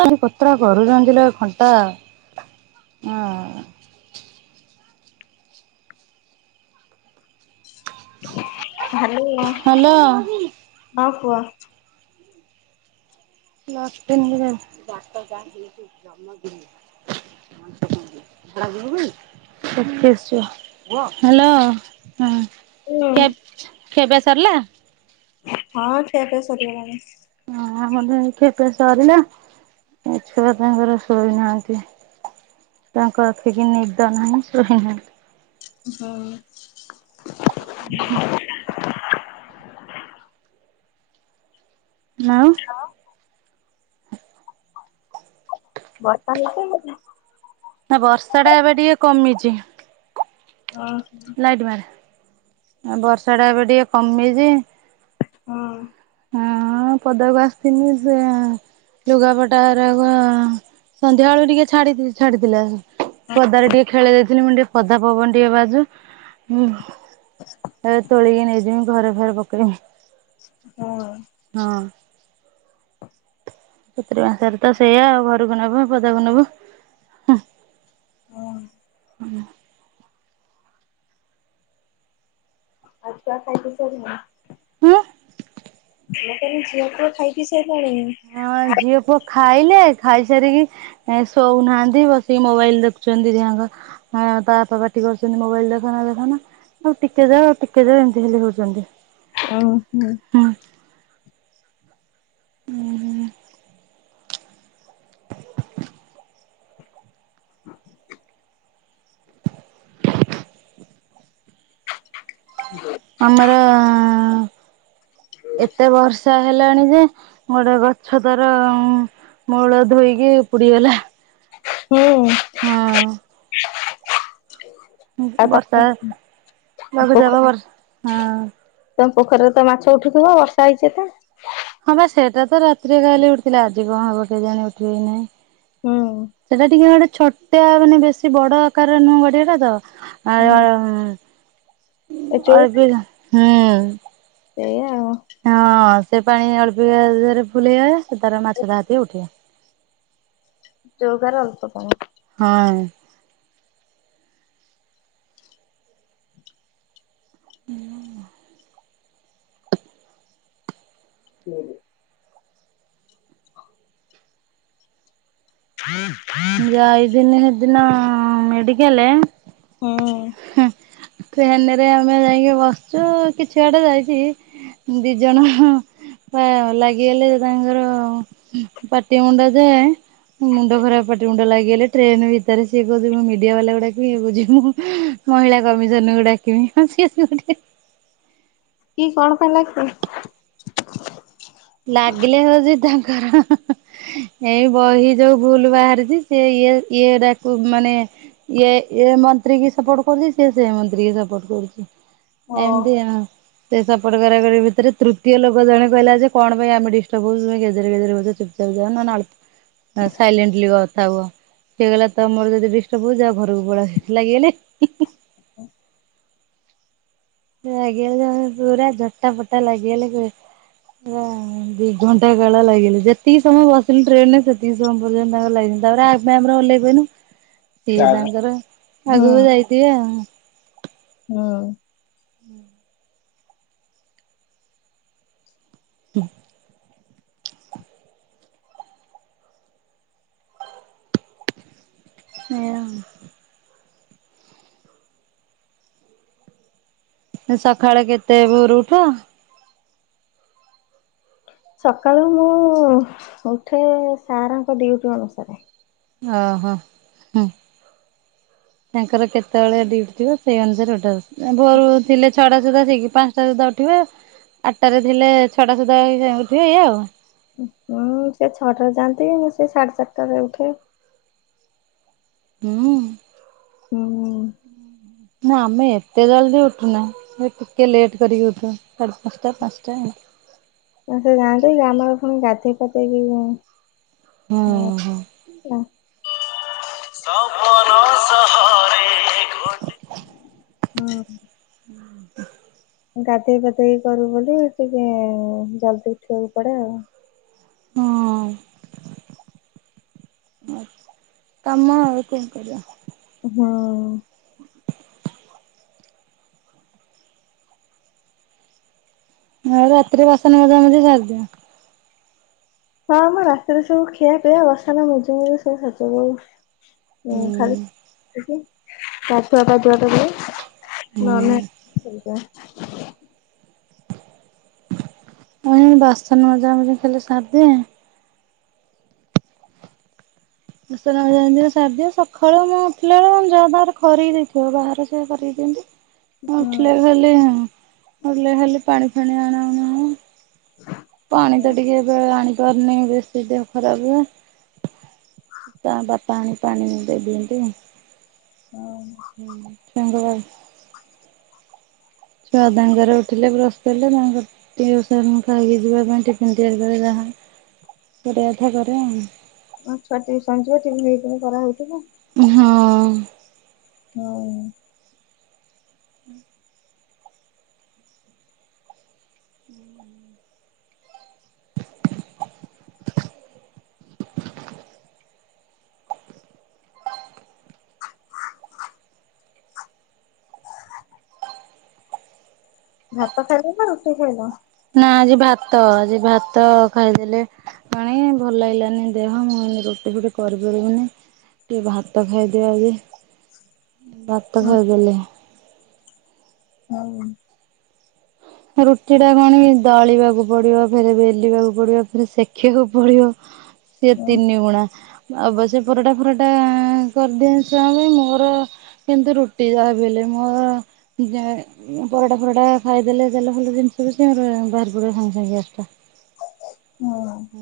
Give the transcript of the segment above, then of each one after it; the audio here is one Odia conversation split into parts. ତା ପୋତୁର କରରୁଚନ୍ତିଲୋ ଘଣ୍ଟା ଉଁ ହାଲୋ। ହାଲୋ। ହଁ କୁହ। ଲଟ୍ ପେନ୍ ରେ ହାଲୋ ହୁଁ। ହୁଁ କେବ୍ କେବେ ସରିଲା? ହଁ ସେ ଏବେ ସରିଗଲାଣି। ହ ଆମର୍ ତ ଏଇ ଖିଆପିଆ ସରିଲା। ଏ ଛୁଆ ତାଙ୍କର ଶୋଇନାହାନ୍ତି। ତାଙ୍କ ଆଖିକି ନିଦ ନାହିଁ ଶୋଇ ନାଇଁ ହଁ। ନାଓ ହଁ। ବର୍ଷା ହେଇଚି? ନାଁ ବର୍ଷା ଟା ଏବେ ଟିକେ କମିଚି। ହଁ। ଲାଇଟ୍ ମାରେ, ଆ ବର୍ଷାଟା ଏବେ ଟିକିଏ କମିଚି। ହୁଁ। ହଁ ପଦାକୁ ଆସିଥିନି ସେ ଲୁଗାପଟା ରାକ ସନ୍ଧ୍ୟା ବେଳୁ ଟିକେ ଛାଡି ଛାଡିଥିଲା ପଦାରେ ଟିକେ ଖେଳେଇଦେଇଥିଲି ମୁଁ କହିଲି ଟିକେ ପଦା ପବନ ଟିକେ ବାଜୁ, ହୁଁ ହେ ତୋଳିକି ନେଇଯିମି ଘରେ ଫେରେ ପକେଇମି। ହଁ। ହଁ। ଚତୁରୁ ମାସିଆରେ ତ ସେଇଆ ଆଉ ଘରକୁ ନେବ ପଦାକୁ ନେବ ହଁ ହଁ। ହୁଁ। ଆଉ [unintelligible] ସାରିଲେଣି। ହୁଁ। ମୁଁ କହିଲି ଝିଅ ପୁଅ ଖାଇ ପିଇ ଶୋଇଲେନି। ହଁ ଝିଅ ପୁଅ ଖାଇଲେ ଖାଇସାରିକି ଶୋଉନାହାନ୍ତି ବସିକି ମୋବାଇଲ ଦେଖୁଛନ୍ତି ଧିଆଙ୍କ। ହଁ ତା ବାପା ପାଟି କରୁଛନ୍ତି ମୋବାଇଲ ଦେଖାନା ଦେଖାନା। ଆଉ ଟିକେ ଯାଉ ଆଉ ଟିକେ ଯାଉ ଏମିତି ଖାଲି ହେଉଛନ୍ତି। ଉଁ ହୁଁ। ହୁଁ। ଉଁ ହୁଁ ଆମର ଏତେ ବର୍ଷା। ହେଲାଣି ଯେ ଗୋଟେ ଗଛ ତାର ମୂଳ ଧୋଇକି ଉପୁଡିଗଲା। ହୁଁ। ହଁ। ଆଉ ବର୍ଷା ତମ ଲଘୁଚାପ ବର୍ଷା ବହୁତ ହଁ ତମ ପୋଖରୀରେ ତ ମାଛ ଉଠୁଥିବ ବର୍ଷା ହେଇଛି ଏତେ। ହଁ ବା ସେଟା ତ ରାତିରେ କାଲି ଉଠିଥିଲା ଆଜି କଣ ହବ କେଜାଣି ଉଠିବେ କି ନାହିଁ। ହୁଁ। ସେଟା ଟିକେ ଗୋଟେ ଛୋଟିଆ ମାନେ ବେଶୀ ବଡ ଆକାର ନୁହଁ ଗଡିଆଟା ତ ଆ ହୁଁ। ଏବେ ଏ ହୁଁ। ସେୟା ଆଉ। ହଁ ସେ ପାଣି ଅଳ୍ପିକାଦେହରେ ଫୁଲ ହେଇଗଲେ ସେ ତାର ମାଛ ଯାହାଥିବ ଉଠିବ। ଚଉକାରେ ଅଳ୍ପ ପାଣି। ହଁ। ପ୍ଲେଟେ। ଯାଇଥିନି ହେଦିନ ମେଡ଼ିକାଲେ। ହଁ। ହେ ଟ୍ରେନରେ ଆମେ ଯାଇକି ବସିଛୁ କିଛି ବାଟ ଯାଇଛି। ଦି ଜଣ ହ। ହଁ ଲାଗିଗଲେ ତାଙ୍କର ପାଟି ମୁଣ୍ଡ ଯେ ମୁଣ୍ଡ ଖରାପ କ ପାଟି ମୁଣ୍ଡ ଲାଗିଗଲେ ଟ୍ରେନ୍ ଭିତରେ ସିଏ କହୁଛି ମୁଁ ମିଡିଆ ବାଲା କୁ ଡାକିବି ଇଏ କୋହୁଛି ମୁଁ ମହିଳା କମିଶନ କୁ ଡାକିମି। କିଏ କଣ କଲାକି? ଲାଗିଲେ ହଉଛି ତାଙ୍କର। ଏଇ ବହି ଯୋଉ ଭୁଲ ବାହାରିଚି ସେ ଇଏ ଇଏଡାକୁ ମାନେ ଇଏ ଏ ମନ୍ତ୍ରୀ କି ସପୋର୍ଟ କରୁଛି, ସେ ସେ ମନ୍ତ୍ରୀ କି ସପୋର୍ଟ କରୁଛି। ଓ ଏମତି ହଁ ସେ ସପୋର୍ଟ କରାକରି ଭିତରେ ତୃତୀୟ ଲୋକ ଜଣେ କହିଲା ଯେ କଣ ପାଇଁ ଆମେ ଡିଷ୍ଟର୍ବ ହଉଛୁ ତୁମେ ଗେଜେରେ ଗେଜେରେ ହଉଛ ଚୁପ୍ ଚାପ୍ ଯାଅ [unintelligible] ହଁ ସାଇଲେଣ୍ଟଲି କଥା ହୁଅ। ସେ କହିଲା ତମର ଯଦି ଡିଷ୍ଟର୍ବ ହଉଛି ଯାଅ ଘରକୁ ପଳାଅ ଲାଗିଗଲେ। ଲାଗିଗଲେ ପୁରା ଝଟା ପଟା ଲାଗିଗଲେ। ହୁଁ ଦି ଘଣ୍ଟା କାଳ ଲାଗିଲେ ଯେତିକି ସମୟ ବସିଲୁ ଟ୍ରେନରେ ସେତିକି ସେତେବେଳ ପର୍ଯ୍ୟନ୍ତ ତାଙ୍କର ଲାଗିଛନ୍ତି ତାପରେ ଆମେ ଆମର ଓହ୍ଲେଇ ପଇଲୁ। ସିଏ ତାଙ୍କର ହୁଁ ଆଗକୁ ଯାଇଥିବେ ଆଉ। [unintelligible] [inaudible] ହୁଁ। ହଁ। ସକାଳେ କେତେ ଭୋରୁ ଉଠ? ସକାଳୁ ମୁଁ ଉଠେ ସାରଙ୍କ ଡ୍ୟୁଟି ଅନୁସାରେ। ଓ ହୋ ହୁଁ। ତାଙ୍କର କେତେବେଳେ ଡ୍ୟୁଟି ଥିବ ସେଇ ଅନୁସାରେ ଉଠୁ ଭୋରୁ ଥିଲେ ଛଅଟା ସୁଦ୍ଧା ଶୀଘ୍ର ପାଞ୍ଚଟା ସୁଧା ଉଠିବେ ଆଠଟାରେ ଥିଲେ ଛଅଟା ସୁଦ୍ଧା ଉଠିବେ ଏଇଆ ଆଉ। ହୁଁ ସେ ଛଅଟାରେ ଯାଆନ୍ତି ମୁଁ ସେ ସାଢେ ସାତଟାରେ ଉଠେ। ହୁଁ। ଉଁ। ନା ଆମେ ଏତେ ଜଲଦି ଉଠୁନା। [unintelligible] ଟିକେ ଲେଟ୍ କରିକି ଉଠୁ ସାଢେ ପାଞ୍ଚଟା ପାଞ୍ଚଟା। ତ ସେ ଯାଆନ୍ତି ଆମର ପୁଣି ଗାଧେଇ ଫାଧେଇକି [unintelligible] ହୁଁ ଉଁ ସପନ ସହରେ ଗୋ ହଁ। [inaudible] ମୁଁ ଗାଧେଇ ଫାଧେଇ କରୁ ବୋଲି ଟିକେ ଜଲଦି ଉଠିବାକୁ ପଡ଼େ ଆଉ। ହଁ। କାମ ଆଉ କଣ କରିବା ହଁ। ନାଇ ରାତିରେ ବାସନ ମଜାମଜି ସାରିଦିଏ। ହଁ ଆମ ରାତିରେ ସବୁ ଖିଆପିଆ ବାସନ ମଜାମଜି ସବୁ ସାରି। [unintelligible] ମୁଁ ହୁଁ ଖାଲି ଗଧୁଆ ପାଧୁଆ [unintelligible] ନହେଲେ ହୁଁ। [unintelligible] ମୁଁ ଏଇ ବାସନ ମାଜାମଜି ଖାଲି ସାରିଦିଏ। ବାସନ ମଜାମଜି ସାରିଦିଏ ସକାଳୁ ମୁଁ ଉଠିଲା ବେଳକୁ ଯାଆ [unintelligible] ଖରିକି ଦେଇଥିବ ବାହାର ସେ କରେଇ ଦିଅନ୍ତି। ଉଠିଲେ ଖାଲି ହଁ ଉଠିଲେ ଖାଲି ପାଣି ଫାଣି ଆଣା ଉଣି ହବ। [unintelligible] ପାଣି ତ ଟିକେ ଏବେ ଆଣିପାରୁନି ବେଶୀ ଦେହ ଖରାପ ହୁଏ। ତା ବାପା ପାଣି ପାଣି [unintelligible] ଦିଅନ୍ତି। ହଁ। [unintelligible] ଛୁଆ ତାଙ୍କର ଉଠିଲେ ବ୍ର ହେଲେ ତାଙ୍କ ଟିୟୁସନ ଖାଇକି ଯିବା ପାଇଁ ଟିଫିନ୍ ତିଆରି କରେ ଯାହା କରିବା କଥା କରେ ଆଉ। ଆ ଛୁଆ ଟ୍ୟୁସନ୍ ଯିବେ ଟିଫିନ୍ ପିଫିନ୍ କରାହଉଥିବ। ହଁ। ହୁଁ। ଭାତ ଖାଇଲେ ନା ରୁଟି ଖାଇଲ? ନା ଆଜି ଭାତ ଆଜି ଭାତ ଖାଇଦେଲେ ପାଣି ଭଲ ଲାଗିଲାନି ଦେହ, ମୁଁ ଏ ରୋଟି ଫୁଟି କରିପାରିବିନି ଟିକେ ଭାତ ଖାଇଦବା ଆଜି। ଭାତ ହୁଁ। ଖାଇଦେଲେ। ହଉ। ରୁଟି ଟା କୁ ଆଣି ଦଳିବାକୁ ପଡିବ, ଫେରେ ବେଲିବାକୁ ପଡିବ, ଫେରେ ସେଖିବାକୁ ପଡିବ ସେ ହୁଁ ତିନିି ଗୁଣା। ଅବଶ୍ୟ ପରଟା ଫରଟା କରିଦିଅନ୍ତି ଛୁଆ ଙ୍କ ପାଇଁ ମୋର କିନ୍ତୁ ରୁଟି ଯାହାବି ହେଲେ ମୋ ପରଟା ଫରଟା ଖାଇଦେଲେ [unintelligible] ଭଲ ଜିନିଷ କିଛି ମୋର ବାହାରି ପଡିବ ସଙ୍ଗେ ସଙ୍ଗେ ଗ୍ୟାସ୍ ଟା। ହୁଁ। ହୁଁ।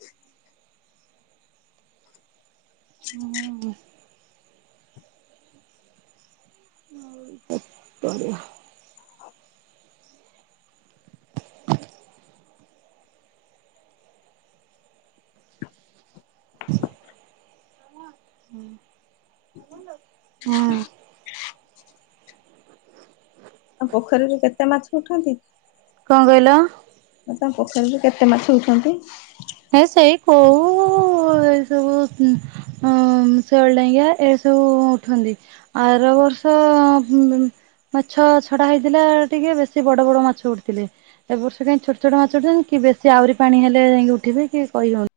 ହ [inaudible] ହୁଁ। ଆଉ [unintelligible] ହଉ [unintelligible] ହୁଁ। ଆଉ ପୋଖରୀରେ କେତେ ମାଛ ଉଠନ୍ତି? କଣ କହିଲ? ତାଙ୍କ ପୋଖରୀରୁ କେତେ ମାଛ ଉଠନ୍ତି। ହେ ସେଇ କଉ ଏ ଶେଉଳ ଟାଙ୍ଗିଆ ଏସବୁ ଉଠନ୍ତି। ଆର ବର୍ଷ ମାଛ ଛଡା ହେଇଥିଲା ଟିକେ ବେଶୀ ବଡ ବଡ ମାଛ ଉଠିଥିଲେ। ଏ ବର୍ଷ କାଇଁ ଛୋଟ ଛୋଟ ମାଛ ଉଠଲେଣି କି ବେଶୀ ଆହୁରି ପାଣି ହେଲେ ଯାଇକି ଉଠିବେ କି କହି ହଉନି।